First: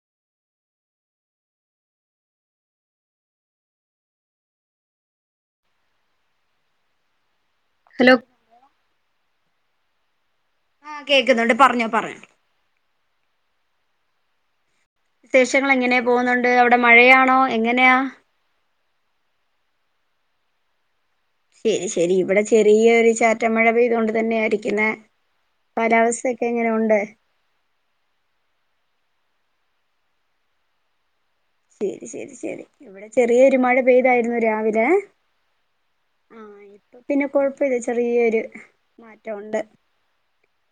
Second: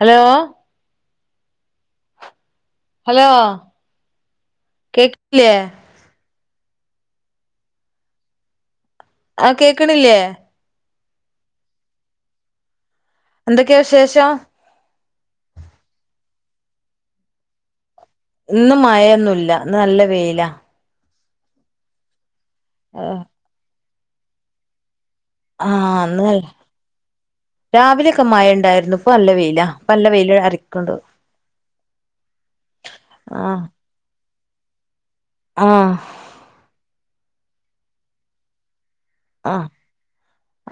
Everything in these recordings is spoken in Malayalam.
ഹലോ ഹലോ കേക്കില്ലേ ഹലോ ആഹ് കേക്കണില്ലേ ആഹ കേക്കുന്നുണ്ട് പറഞ്ഞോ പറഞ്ഞോ എന്തൊക്കെ വിശേഷം വിശേഷങ്ങൾ ഇങ്ങനെപോവുന്നുണ്ട് അവിടെ മഴയാണോ എങ്ങനെയാ? ഇന്ന് മഴയൊന്നുല്ല ഇന്ന് നല്ല വെയില. ശെരി ശെരി ഇവിടെ ചെറിയൊരു ചാറ്റ മഴ പെയ്ത് കൊണ്ട് തന്നെയ ഇരിക്കുന്നെ. ആ ഇന്ന് പാലാവസ്ഥൊക്കെ എങ്ങനെ ഉണ്ട്? രാവിലെയൊക്കെ മഴണ്ടായിരുന്നു ഇപ്പൊ നല്ല വെയിലാ പ്പ നല്ല വെയില് അറിക്ക്ണ്ട്. ശെരി ശെരി ശെരി ഇവിടെ ആ ചെറിയരു മഴ പെയ്തായിരുന്നു രാവിലെ. ആഹ പിന്നെ കൊഴപ്പല്ല ചെറിയൊര് അഹ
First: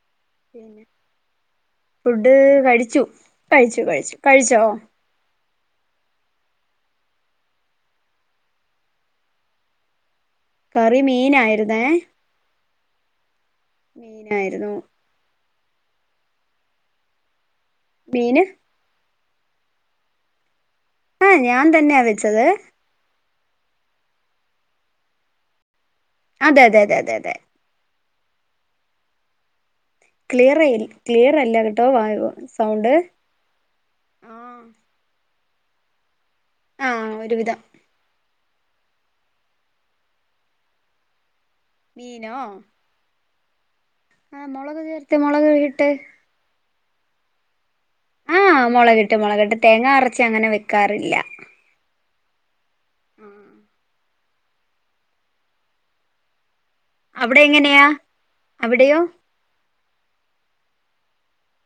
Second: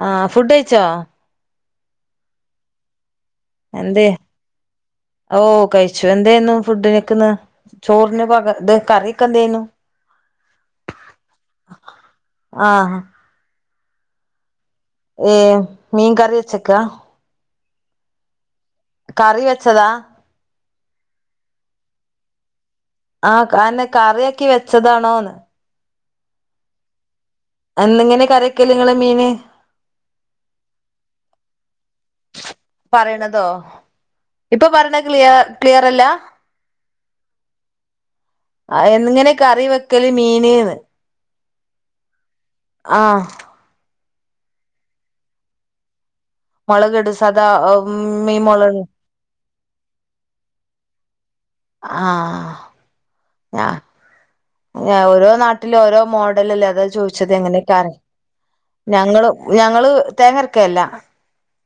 ആഹ ഫുഡ് പിന്നെ കഴിച്ചോ? ഫുഡ് കഴിച്ചു കഴിച്ചു കഴിച്ചു കഴിച്ചോ? ഓഹ കഴിച്ചു എന്തേന്നു ഫുഡിനൊക്കന്ന് ചോറിന് പക ഇത് കറിയൊക്കെ എന്തേന്നു ആ [inaudible] കറി മീനായിരുന്നേ. ആഹ മീനായിരുന്നു ഏഹ മീൻ കറി വെച്ചക്ക മീന് കറി വെച്ചതാ ആഹ ഞാൻ തന്നെയാ വെച്ചത് ആഹ അഎന്നെ കറിയാക്കി വെച്ചതാണോന്ന്? അതെ അതെ തെ തെ തെ അന്നങ്ങനെ കറിക്കല് ഇങ്ങള് മീന്? ക്ലിയറയ്യ് ക്ലിയറല്ല കേട്ടോ വ പറയണതോ ഇപ്പൊ പറയണ ക്ലിയ ക്ലിയറല്ല. ആഹ ഒരു വിധം ആ എങ്ങനെ കറി വെക്കല് മീന് ന്ന് മീനോ ആഹ ആഹ മൊളക് ചേർത്ത് മൊളക് ഇട്ട് മൊളകിട് സധാ മീം മൊള ട്ട് മൊളകിട്ട് തേങ്ങാ അറച്ച് അങ്ങനെ വെക്കാറില്ല. ആഹ ഉം ങേ ഓരോ നാട്ടിലും ഓരോ മോഡലല്ലേ അതാ ചോയ്ച്ചതെ അവിടെ എങ്ങനെയാ എങ്ങനെകാരം അവിടെയോ ഞങ്ങളും ഞങ്ങള് തേങ്ങ അരക്കെല്ല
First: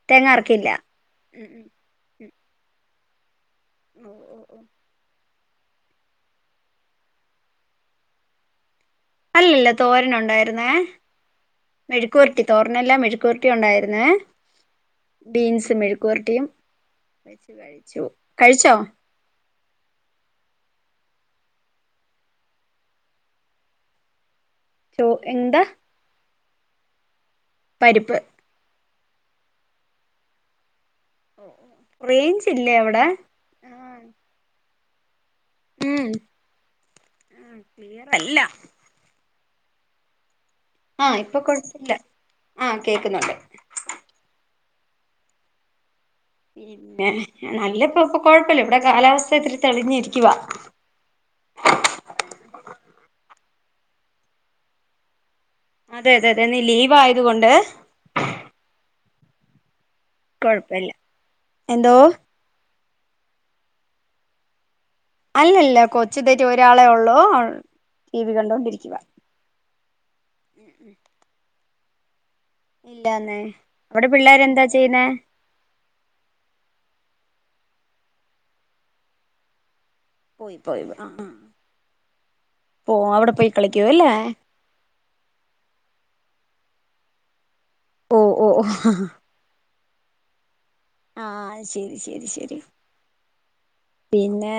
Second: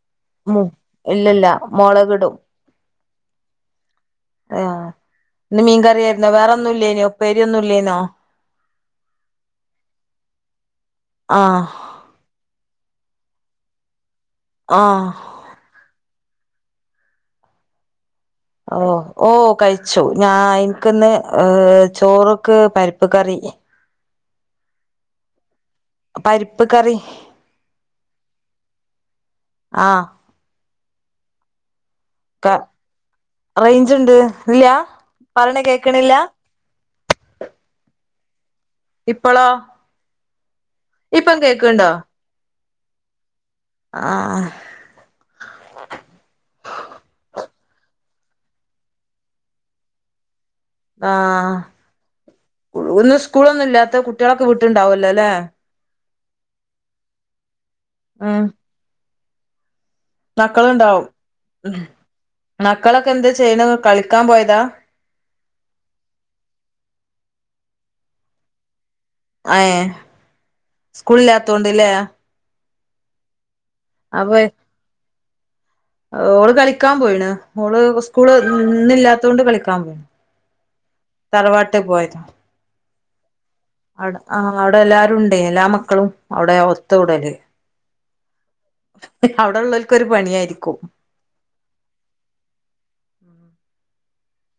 തേങ്ങ മു അരക്കില്ല ഉം ഇല്ലല്ല ഉം മൊളകിടും ഉം ഓ ഓ ഓ ആഹ ഇന്ന് മീൻകറിയായിരുന്നോ വേറെ ഒന്നുല്ലേനൊ ഉപ്പേരിയൊന്നും ല്ലേന്നോ അല്ലല്ല തോരനുണ്ടായിരുന്നേ ആഹ് മെഴുക്ക്‌വരറ്റി തോരനല്ല മെഴുക്ക്‌വരറ്റി ഉണ്ടായിര്ന്നേ ആഹ ബീൻസ് മെഴുക്ക്‌വരറ്റിയും വെച്ച് കഴിച്ചു കഴിച്ചോ ഓ ഓഹ കഴിച്ചു ഞാൻ ഇൻക്ന്ന് ഏഹ ചോറ്ക്ക് പരിപ്പ് കറി ചോ എന്താ പരിപ്പ് കറി പരിപ്പ് ആഹ് റേഞ്ച് ഇല്ലേ അവിടെ റേഞ്ച്ണ്ട് ഇല്ല പറയണ ഉം കേക്കണില്ല ഉം ക്ലിയറ് അല്ല ഇപ്പളോ ആഹ് ഇപ്പം ഇപ്പൊ കേക്ക്ണ്ടോ കൊഴപ്പില്ല ആഹ് കേക്കുന്നുണ്ട് ആഹ് പിന്നെ ഞാൻ നല്ലപ്പോ ഇപ്പൊ കൊഴപ്പല്ല ഇവിടെ കാലാവസ്ഥ ഇത്തിരി തെളിഞ്ഞിരിക്കുവാ ആഹ് സ്കുൾ ഇന്ന് സ്കൂളൊന്നും ഇല്ലാത്ത കുട്ടികളൊക്കെ വിട്ടില് ഉണ്ടാവല്ലോ ലേ അതെ അതെ അതെ ഇന്ന് ലീവായത് കൊണ്ട് ആഹ് മക്കള് കൊഴപ്പല്ല ഉണ്ടാവും എന്തോ മക്കളൊക്കെ എന്താ ചെയ്യണെ കളിക്കാൻ പോയതാ അല്ല അല്ല കൊച്ച് ദേ ആയിറ്റ് ഒരാളെ ഉള്ളൂ ടിവി കണ്ടോണ്ടിരിക്കുവാ ഏഹ് സ്കൂള് ഇല്ലാത്തൊണ്ട് ല്ലേ ഇല്ലന്നേ അവിടെ അപ്പൊ പിള്ളേർ എന്താ ചെയ്യ്ണെ ഓള് കളിക്കാൻ പോയിണ് ഓള് സ്കൂള് ഇന്ന് ഇല്ലാത്തോണ്ട് കളിക്കാൻ പോയിണ് പോയി പോയി അഹ് ആഹ് പോ അവിടെ പോയി കളിക്കൂ അല്ലേ അവിടെ ആഹ് അവിടെ എല്ലാരും ഉണ്ടെ എല്ലാ മക്കളും അവിടെ ഒത്തു കൂടല് ഓഹ് ഓഹ് അവിടെ ഉള്ളവർക്കൊരു പണി ആയിരിക്കും ആഹ് ശരി ശരി ശരി പിന്നെ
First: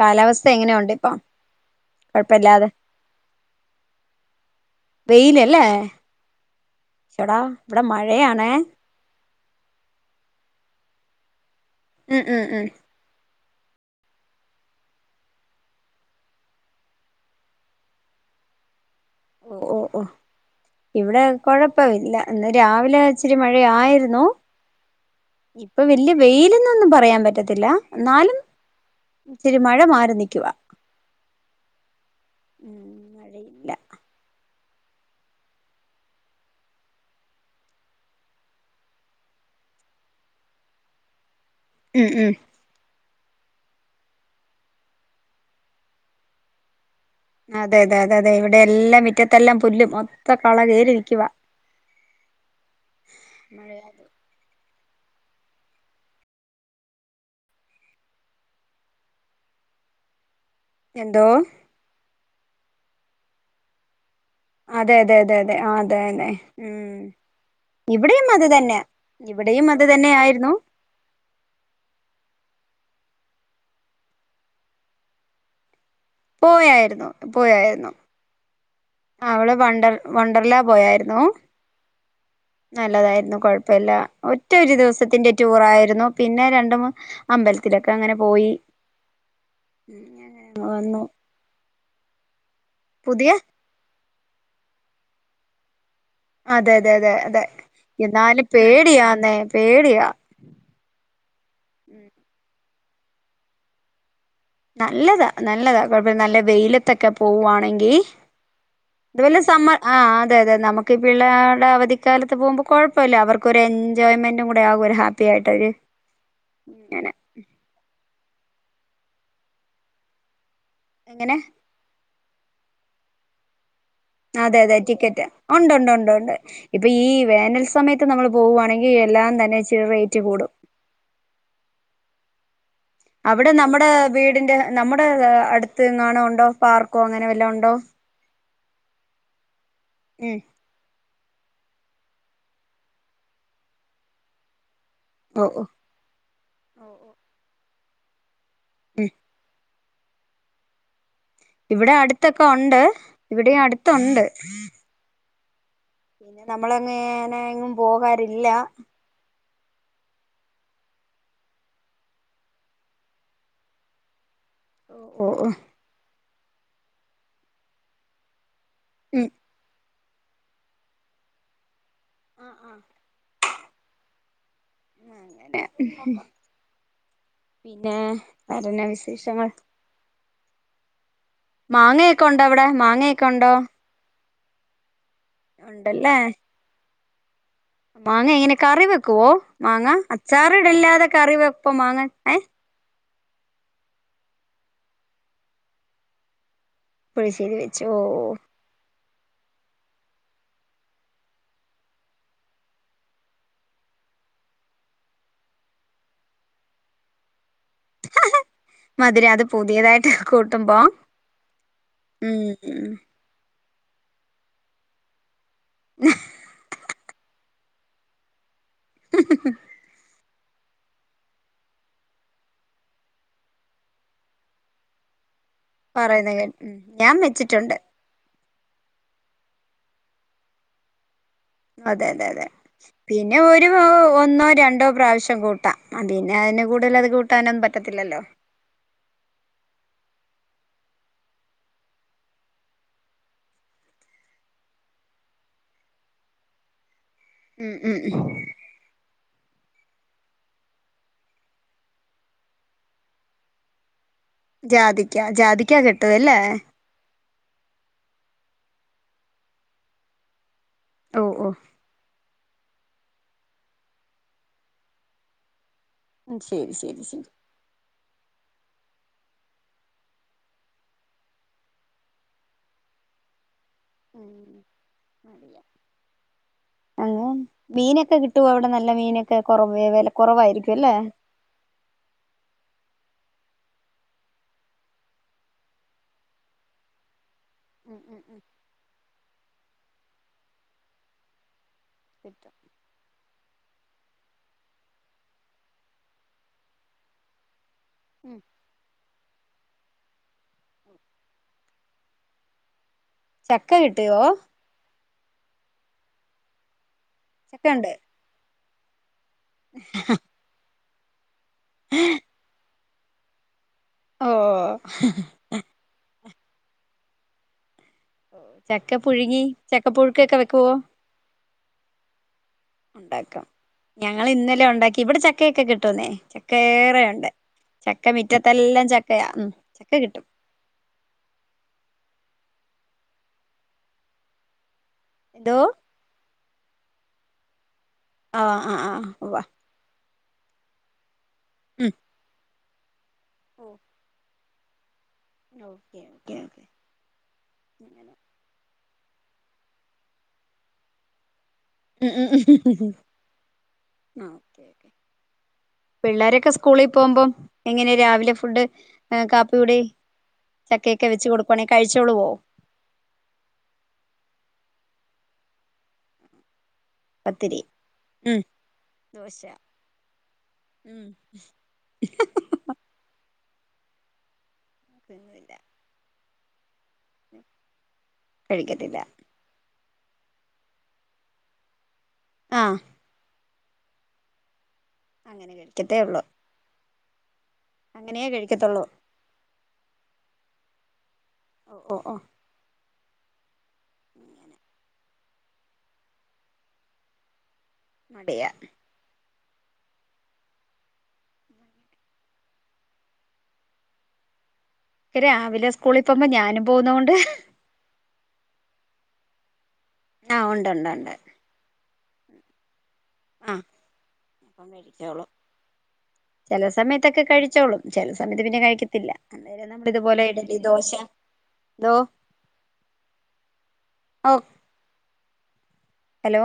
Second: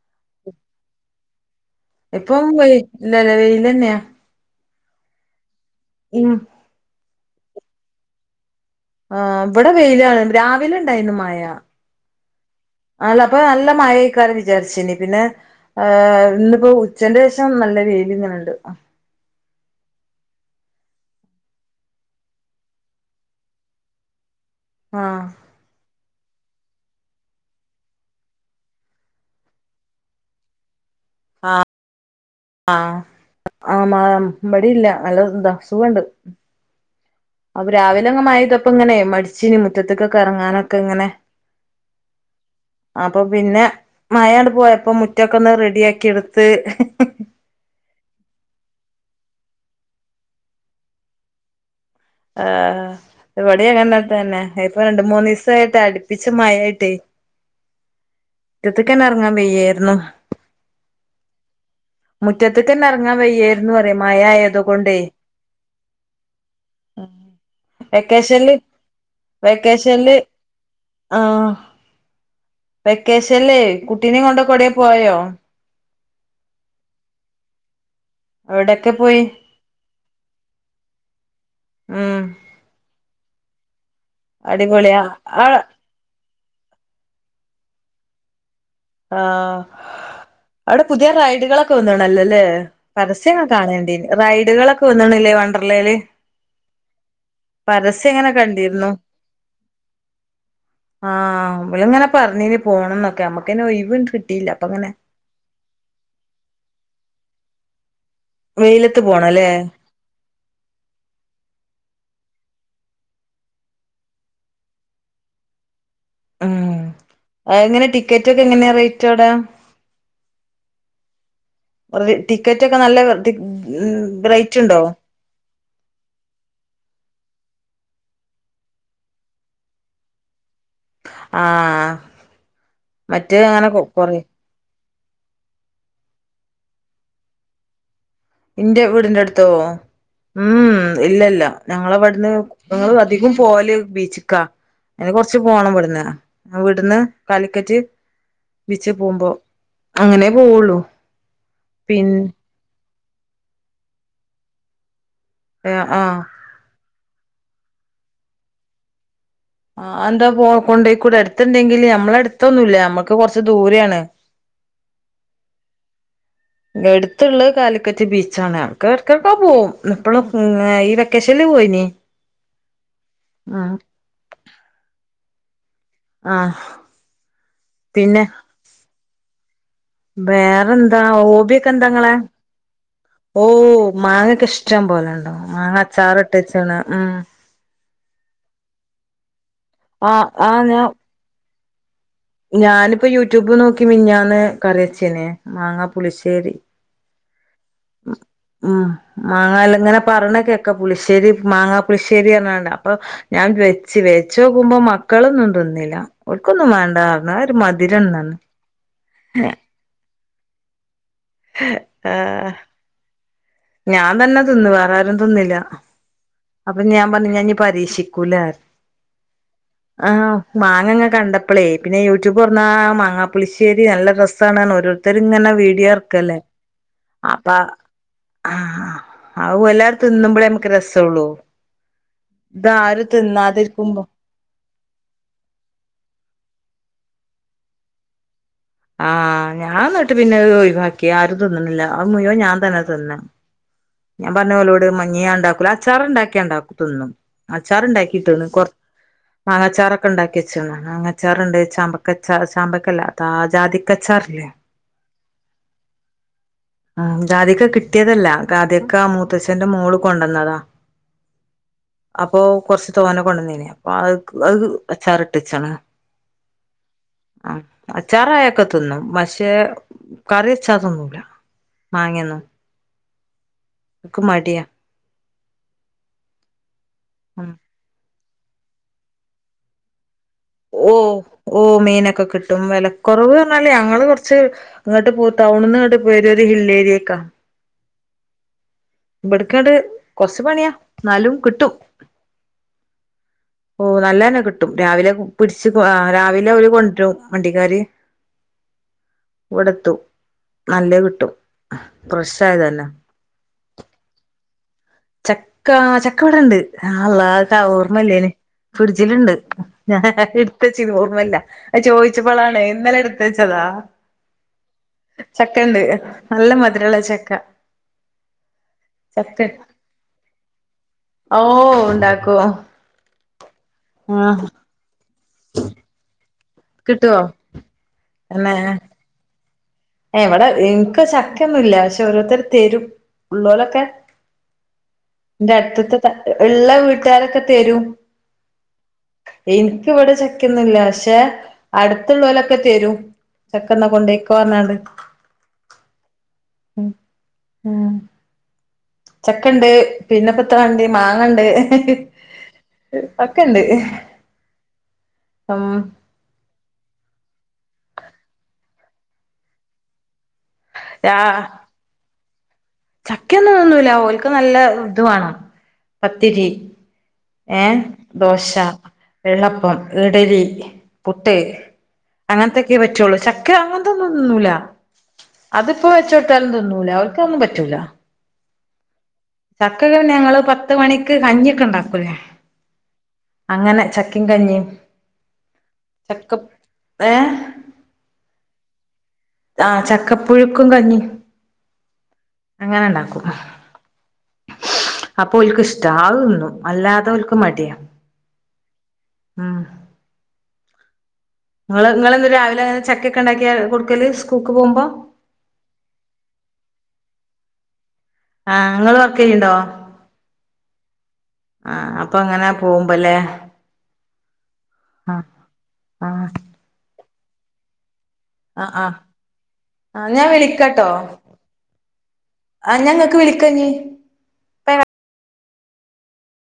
കാലാവസ്ഥ എങ്ങനെ ഉണ്ട് ഇപ്പൊ ഇപ്പോ വെയി ല ലെ വെയില് തന്നെയാ വെയില് അല്ലേ ഉം എടാ ഇവിടെ മഴയാണേ ആഹ് ഇവിടെ വെയിലാണ് രാവിലെ ഉണ്ടായിരുന്നു മഴ ഉം ഉം ഉം ആല്ല അപ്പൊ നല്ല മഴ ആയിക്കാരം വിചാരിച്ചീനി പിന്നെ ഏഹ് ഇന്നിപ്പോ ഉച്ചന്റെ ശേഷം നല്ല വെയില് ഇങ്ങനെണ്ട് ഓഹ് ഓഹ് ഓഹ് ഇവിടെ കൊഴപ്പം ഇല്ല ഇന്ന് രാവിലെ ഇച്ചിരി മഴ ആയിരുന്നു ആഹ് ഇപ്പം വല്ല്യ വെയില് എന്നൊന്നും പറയാൻ പറ്റത്തില്ല എന്നാലും ഇത്തിരി മഴ മാറി നിക്കുവാ ആഹ് ആഹ് മഴയില്ല ആഹ് മഴ ഇവടീം ഇല്ല നല്ല ഇതാ സുഖണ്ട് അപ്പൊ രാവിലെ ഇങ്ങനെ മഴ പെയ്തപ്പ ഇങ്ങനെ മടിച്ചീനി മുറ്റത്തേക്കൊക്കെ ഇറങ്ങാനൊക്കെ ഇങ്ങനെ ഉം ഉം അപ്പൊ പിന്നെ മഴ ണ്ട് പോയപ്പോ മുറ്റം ഒക്കെ ഒന്ന് റെഡിയാക്കി എടുത്ത് അതെ അതെ അതെ അതെ ഇവിടെ എല്ലാം മിറ്റത്തെല്ലാം പുല്ലും മൊത്തം കള കയറി നിൽക്കുവ ആഹ് ഇവിടെ അങ്ങനെ തന്നെ ഇപ്പൊ രണ്ടു മൂന്ന് ദിവസായിട്ട് അടുപ്പിച്ച് മഴ ആയിട്ടേ മുറ്റത്ത്ക്കന്നെ ഇറങ്ങാൻ വയ്യായിരുന്നു എന്തോ മുറ്റത്തക്കന്നെ ഇറങ്ങാൻ വയ്യായിരുന്നു പറയ് മഴായ അതെ അതെ അതെ അതെ ആ അതന്നെ ഉം ഇവിടെയും അത് വെക്കേഷൻല് തന്നെ ഇവിടെയും അത് തന്നെ വെക്കേഷൻല് ആയിരുന്നു ആഹ് വെക്കേഷൻല്ലേ കുട്ടിനേം കൊണ്ടൊക്കെ എവിടേം പോയോ പോയാരുന്നു പോയാരുന്നു എവിടെക്കെ പോയി അവള് വണ്ടർ വണ്ടർലാ പോയാരുന്നു ആഹ് നല്ലതായിരുന്നു കൊഴപ്പല്ല ഒറ്റ ഒരു അടിപൊളിയാ ദിവസത്തിന്റെ ആഹ് ടൂറായിരുന്നു പിന്നെ രണ്ട് മൂന്ന് അമ്പലത്തിലൊക്കെ അങ്ങനെ പോയി ആഹ് അവിടെ വന്നു പുതിയ റൈഡുകളൊക്കെ വന്നണല്ലോല്ലേ പുതിയ പരസ്യം ഒക്കെ കാണലിണ്ടയ്നിം റൈഡുകളൊക്കെ വന്നണ്ല്ലേ വണ്ടർലയില് അതെ അതെ അതെ അതെ എന്നാലും കണ്ടിരുന്നു പേടിയാന്നെ പേടിയാ ആഹ് ഇബലിങ്ങനെ പറഞീനിം പോണംന്നൊക്കെ നമ്മക്ക് അയ്ന് ഒഴിവ് അണ് കിട്ട് നല്ലതാ നല്ലതാ കൊഴപ്പല്ല നല്ല വെയിലത്തൊക്കെ പോവാണെങ്കി വെയിലത്ത് ഇതു വല്യ പോണല്ലേ സമ്മർ ആഹ് അതെ അതെ നമുക്കി പിള്ളേരുടെ അവധിക്കാലത്ത് പോകുമ്പം കൊഴപ്പല്ല അവർക്ക്‌ ഒരു എൻജോയ്മെന്റും കൂടെ ആകും ഓര് ഹാ പ്പിയായിട്ടൊക്കെ [inaudible] അങ്ങനെ എങ്ങനെ ടിക്കറ്റ് ഒക്കെ എങ്ങനെയാ റേറ്റ് അവിടെ എങ്ങനെ [unintelligible] ടിക്കറ്റൊക്കെ നല്ല ഉം അതെ അതെ ടിക്കറ്റ ഉണ്ട്ണ്ട് ഉണ്ട് ഇപ്പൊ ഈ വേനൽ സമയത്ത് നമ്മൾ പോവുവാണെങ്കി എല്ലാം തന്നെ ഇച്ചിരി റേറ്റ് കൂടും ആഹ് മറ്റേ അവിടെ അങ്ങനെ നമ്മുടെ കൊറ വീടിന്റെ നമ്മുടെ അടുത്ത് എങ്ങാണോ ഉണ്ടോ പാർക്കോ അങ്ങനെ വല്ല ഉണ്ടോ ഇന്റെ വീടിന്റെ അടുത്തോ ഉം ഊം ഊം ഇല്ലല്ല ഞങ്ങളവിടുന്ന് ഞങ്ങള് അധികം പോകല് ബീച്ച്ക്കാ അയ്ന് കൊറച്ച് ഓ പോണം ഇവിടുന്ന് അവിട്ന്ന് ഓ കാലിക്കറ്റ് ബീച്ചിൽ ഉം പോവുമ്പോ അങ്ങനെ പോവുള്ളു ഇവിടെ അടുത്തൊക്കെ ഒണ്ട് ഇവിടെയും അടുത്തുണ്ട് ഏഹ് ആഹ് പിന്നെ നമ്മള് മെയിൻ എങ്ങും പോകാറില്ല ആഹ് എന്താ പോ കൊണ്ടയിക്കൂടെ അടുത്തുണ്ടെങ്കില് നമ്മളെ അടുത്തൊന്നുല്ല നമ്മക്ക് കൊറച്ച് ദൂരെയാണ് ഓഹ് ഓഹ് എടുത്തുള്ളത് കാലിക്കറ്റ് ബീച്ചാണ് അവ്ട്ക്ക്‌ ഉം എടക്കടക്കൊക്കെ പോവും എപ്പളും ഒക്കെ ഇങ്ങനെ ഈ വെക്കേഷൻല് പോയിനീം ആഹ് അങ്ങനെ ആഹ് പിന്നെ വേറെന്നാ വിശേഷങ്ങൾ വേറെന്താ ഹോബിയൊക്കെ എന്താങ്ങളെ മാങ്ങയൊക്കെ ഉണ്ടോ അവിടെ മാങ്ങയൊക്കെ ഉണ്ടോ ഓഹ് മാങ്ങൊക്കെ ഇഷ് ഇഷ്ടം പോലെണ്ടാവും മാങ്ങ ഉണ്ടല്ലേ അച്ചാറിട്ടച്ച്ണ് ഉം മാങ്ങ എങ്ങനെ കറി വെക്കുവോ മാങ്ങ ആഹ് അച്ചാറ് ആഹ് ഞാ ഇടലില്ലാതെ കറി വെപ്പ് മാങ്ങ ഏഹ് ഞാനിപ്പോ യൂട്യൂബ് നോക്കി മിനിഞ്ഞാന്ന് കറി വെച്ചീനിം മാങ്ങാ പുളിശേരി പുളിശ്ശേരി വെച്ച് ഓ ഉം മാങ്ങല്ല ഇങ്ങനെ പറയണ കേക്ക പുളിശ്ശേരി മാങ്ങാ പുളിശ്ശേരിന്ന് പറഞ്ഞിക്കാണ്ട് അപ്പൊ ഞാൻ വെച്ച് വെച്ചോക്കുമ്പോ മക്കളൊന്നും തിന്നില്ല ഓൽക്കൊന്നും വേണ്ടാന്ന് പറഞ്ഞ് ഒന്നാമത് ഒരു മധുരള്ളതാണ് മധുരം അത് പുതിയതായിട്ട് കൂട്ടുമ്പോ ആഹ് ഉം ഞാൻ തന്നെ തിന്ന് വേറാരും തിന്നില്ല അപ്പൊ ഞാൻ പറഞ്ഞു ഞാൻ ഇഞ്ഞി പരീക്ഷിക്കൂല ഹിഹി ആഹ് മാങ്ങ ഇങ്ങനെ കണ്ടപ്പളേ പിന്നെ യൂട്യൂബ് തുറന്നാ മാങ്ങാപ്പുളിശ്ശേരി നല്ല രസാണ് പറഞ്ഞ് ഓരോ ഓരോരുത്തരിങ്ങനെ വീഡിയോ ഇറക്ക് പറയുന്ന അല്ലേ കേ ഉം ഞാൻ അപ്പ വെച്ചിട്ടുണ്ട് ആഹ് അതും എല്ലാരും തിന്നുമ്പളേ നമുക്ക് രസ ഉള്ളൂ അതെ അതെ അതെ പിന്നെ ഒരു തിന്നാതിരിക്കുമ്പോ ഒന്നോ രണ്ടോ പ്രാവശ്യം കൂട്ടാം അത് കഴിഞ്ഞാ പിന്നെ അയിന് കൂടുതലത് കൂട്ടാനൊന്നും പറ്റത്തില്ലല്ലോ ആഹ് ഞാൻ എന്നിട്ട് പിന്നെ ഒയിവാക്കി ആരും തിന്ന്ണില്ല അത് മുഴുവൻ ഞാൻ തന്നെ തിന്നത് ഞാൻ പറഞ്ഞോലോട് മ ഇഞ്ഞി ഞാൻ ഇണ്ടാക്കൂല അച്ചാറ് ഉണ്ടാക്കിയാ തിന്നും ഉം അച്ചാറ് ഉം ഇണ്ടാക്കിട്ട്ണ് കൊറ മാങ്ങച്ചാറൊക്കെ ഇണ്ടാക്കി വെച്ചിണ് മാങ്ങച്ചാറുണ്ട്, ചാമ്പക്കച്ച ചാമ്പക്കല്ല അ താ ജാതിക്കച്ചാറില്ലേ ജാതിക്ക ജാതിക്ക കിട്ടുവല്ലേ ആഹ് ജാതിക്ക കിട്ടിയതല്ല ജാതിക്ക മൂത്തച്ഛന്റെ മോള് കൊണ്ട് വന്നതാ ഓ ഓ അപ്പൊ കൊറച്ച് തോനെ കൊണ്ട് വന്നീനി അപ്പൊ അഹ് അത് അച്ചാറിട്ട് വച്ചതാണ് ശരി ശരി ശരി ആ അച്ചാറായൊക്കെ തിന്നും പക്ഷെ കറി വെച്ചാതിന്നൂല മാങ്ങയൊന്നും ഓക്ക് മടിയാ ഏ ഉം മീനൊക്കെ കിട്ടുവോ അവിടെ നല്ല മീനൊക്കെ കുറ വില കുറവായിരിക്കു ഓ ഓ മീനൊക്കെ കിട്ടും വിലക്കൊറവ് പറഞ്ഞാല് ഞങ്ങള് കൊറച്ച് ഇങ്ങോട്ട് പോ ടൗണിന്ന് ഇങ്ങട്ട് പോര ഒരു ഹില്ലേരിയേക്കാ ഉംഹ് ഉംഹ് ഉംഹ് ഇവട്ക്കട് കൊറച്ചു പണിയാ എന്നാലും കിട്ടും കിട്ടും ഓ നല്ലന്നെ കിട്ടും രാവിലെ പിടിച്ച് രാവിലെ അവര് കൊണ്ട് വരും വണ്ടിക്കാര് ഉം ഇവിടെ എത്തും നല്ലത് കിട്ടും ഫ്രഷ് ആയതല്ലെ ചക്ക കിട്ടിയോ ചക്കാ ചക്ക ഇവിടെ ഇണ്ട് യാഅള്ളാ ചക്ക ഉണ്ട് ഓർമല്ലേനി ഫ്രിഡ്ജിലിണ്ട് ഞാൻ എടുത്തച്ചിന് ഓർമ്മല്ല അത് ചോയിച്ചപ്പോളാണ് ഇന്നലെ എടുത്ത് വെച്ചതാ ഓഹ് ചക്ക ഉണ്ട് നല്ല മധുരമുള്ള ചക്ക ചക്ക പുഴുങ്ങി ചക്ക പുഴുക്കൊക്കെ വെക്കുവോ ഓഹ് ഉണ്ടാക്കും ഉണ്ടാക്കും ഞങ്ങള് ഇന്നലെ ഒണ്ടാക്കി ഇവിടെ ചക്കയൊക്കെ കിട്ടുന്നേ ചക്ക കിട്ടുവോ ഏറെയുണ്ട് ചക്ക മിറ്റത്തെല്ലാ ചക്കയാ ഉം ചക്ക കിട്ടും ഏയ് ഇവിടെ ഇൻക്ക് ചക്കയൊന്നുല്ല പക്ഷെ ഓരോരുത്തര് തരും ഉള്ളോലൊക്കെ എൻ്റെ എന്തോ അടുത്ത്ത്തെ ഇള്ള വീട്ടുകാരൊക്കെ തരും ആഹ് ആഹ് വ ഇൻക്ക് ഇവടെ ചക്കെന്നുല്ല പക്ഷെ ഉം അടുത്തുള്ളോലൊക്കെ തെരും ചക്ക ന്നാ കൊണ്ടോയിക്കോ ക്കോർഞ്ഞാണ്ട് ഉം [inaudible] ചക്കണ്ട് പിന്നെപ്പത്ത മാണ്ടിയെ മാങ്ങണ്ട് ഉം ഉം ഒക്കെണ്ട് ആഹ് ഓക്കെ ഓക്കെ ഉം പിള്ളേരൊക്കെ സ്കൂളി പോമ്പം എങ്ങനെ രാവിലെ ഫുഡ് കാപ്പികുടി ചക്കൊക്കെ വെച്ച് കൊടുക്കുവാണെ കഴിച്ചോളോ ചക്കയൊന്നും തിന്നൂല്ല ഓൽക്ക് നല്ല ഇത് വാണം പത്തിരി പത്തിരി ഏഹ് ഉം ദോശ, ദോശ വെള്ളപ്പം, ഇഡ്ലി, ഉം പുട്ട് അങ്ങൻത്തെ ക്കെ പറ്റുള്ളൂ ചക്ക അങ്ങൻത്തൊന്നും തിന്നൂല. ന്നുല്ല അത്പ്പോ വെച്ചൊട്ത്താലും തിന്നൂല. ഓൽക്കതൊന്നും പ റ്റൂല കഴിക്കത്തില്ല ചക്കക്കെ പിന്നെ ഞങ്ങള് പത്ത് മണിക്ക് കഞ്ഞിക്കെണ്ടാക്കൂ ആഹ് അങ്ങനെ ചക്കിം കഞ്ഞിം അങ്ങനെ കഴിക്കത്തേ ഒള്ളോ ഏഹ് അങ്ങനെയേ കഴിക്കത്തുള്ളൂ ആഹ് ചക്കപ്പുഴുക്കും കഞ്ഞിം ഓഹ് ഓഹ് അങ്ങനെണ്ടാക്കും [inaudible] അപ്പൊ ഓൽക്ക് ഇഷ്ട അത്ന്നും അല്ലാതെ ഓൽക്ക് മടിയാ മടിയാ ആഹ് ഇങ്ങള് ഇങ്ങള് ന്ന് രാവിലെ ചക്കക്കെ ഇണ്ടാക്കിയ കൊട്ക്കല് സ്കൂക്ക് പോമ്പം രാവിലെ സ്കൂളി പോമ്പം ഞാനും പോവുന്നോണ്ട് ആഹ് ഇങ്ങള് വർക്കെയ്യ്ണ്ടോ ആഹ് ഉണ്ട്ണ്ട്ണ്ട് ആഹ് അപ്പൊ അങ്ങനെ പോമ്പല്ലേ ആഹ് ആ ചെല സമയത്തൊക്കെ കഴിച്ചോളും ചെല സമയത്ത് പിന്നെ ആ ആ കഴിക്കത്തില്ല ആ ഇതുപോലെ ഞാൻ ഇഡലി, ദോശ ദോ ആഹ് ഞാ ങ്ങക്ക് വിളിക്കാഞ്ഞ്‌ ഓഹ് ഹലോ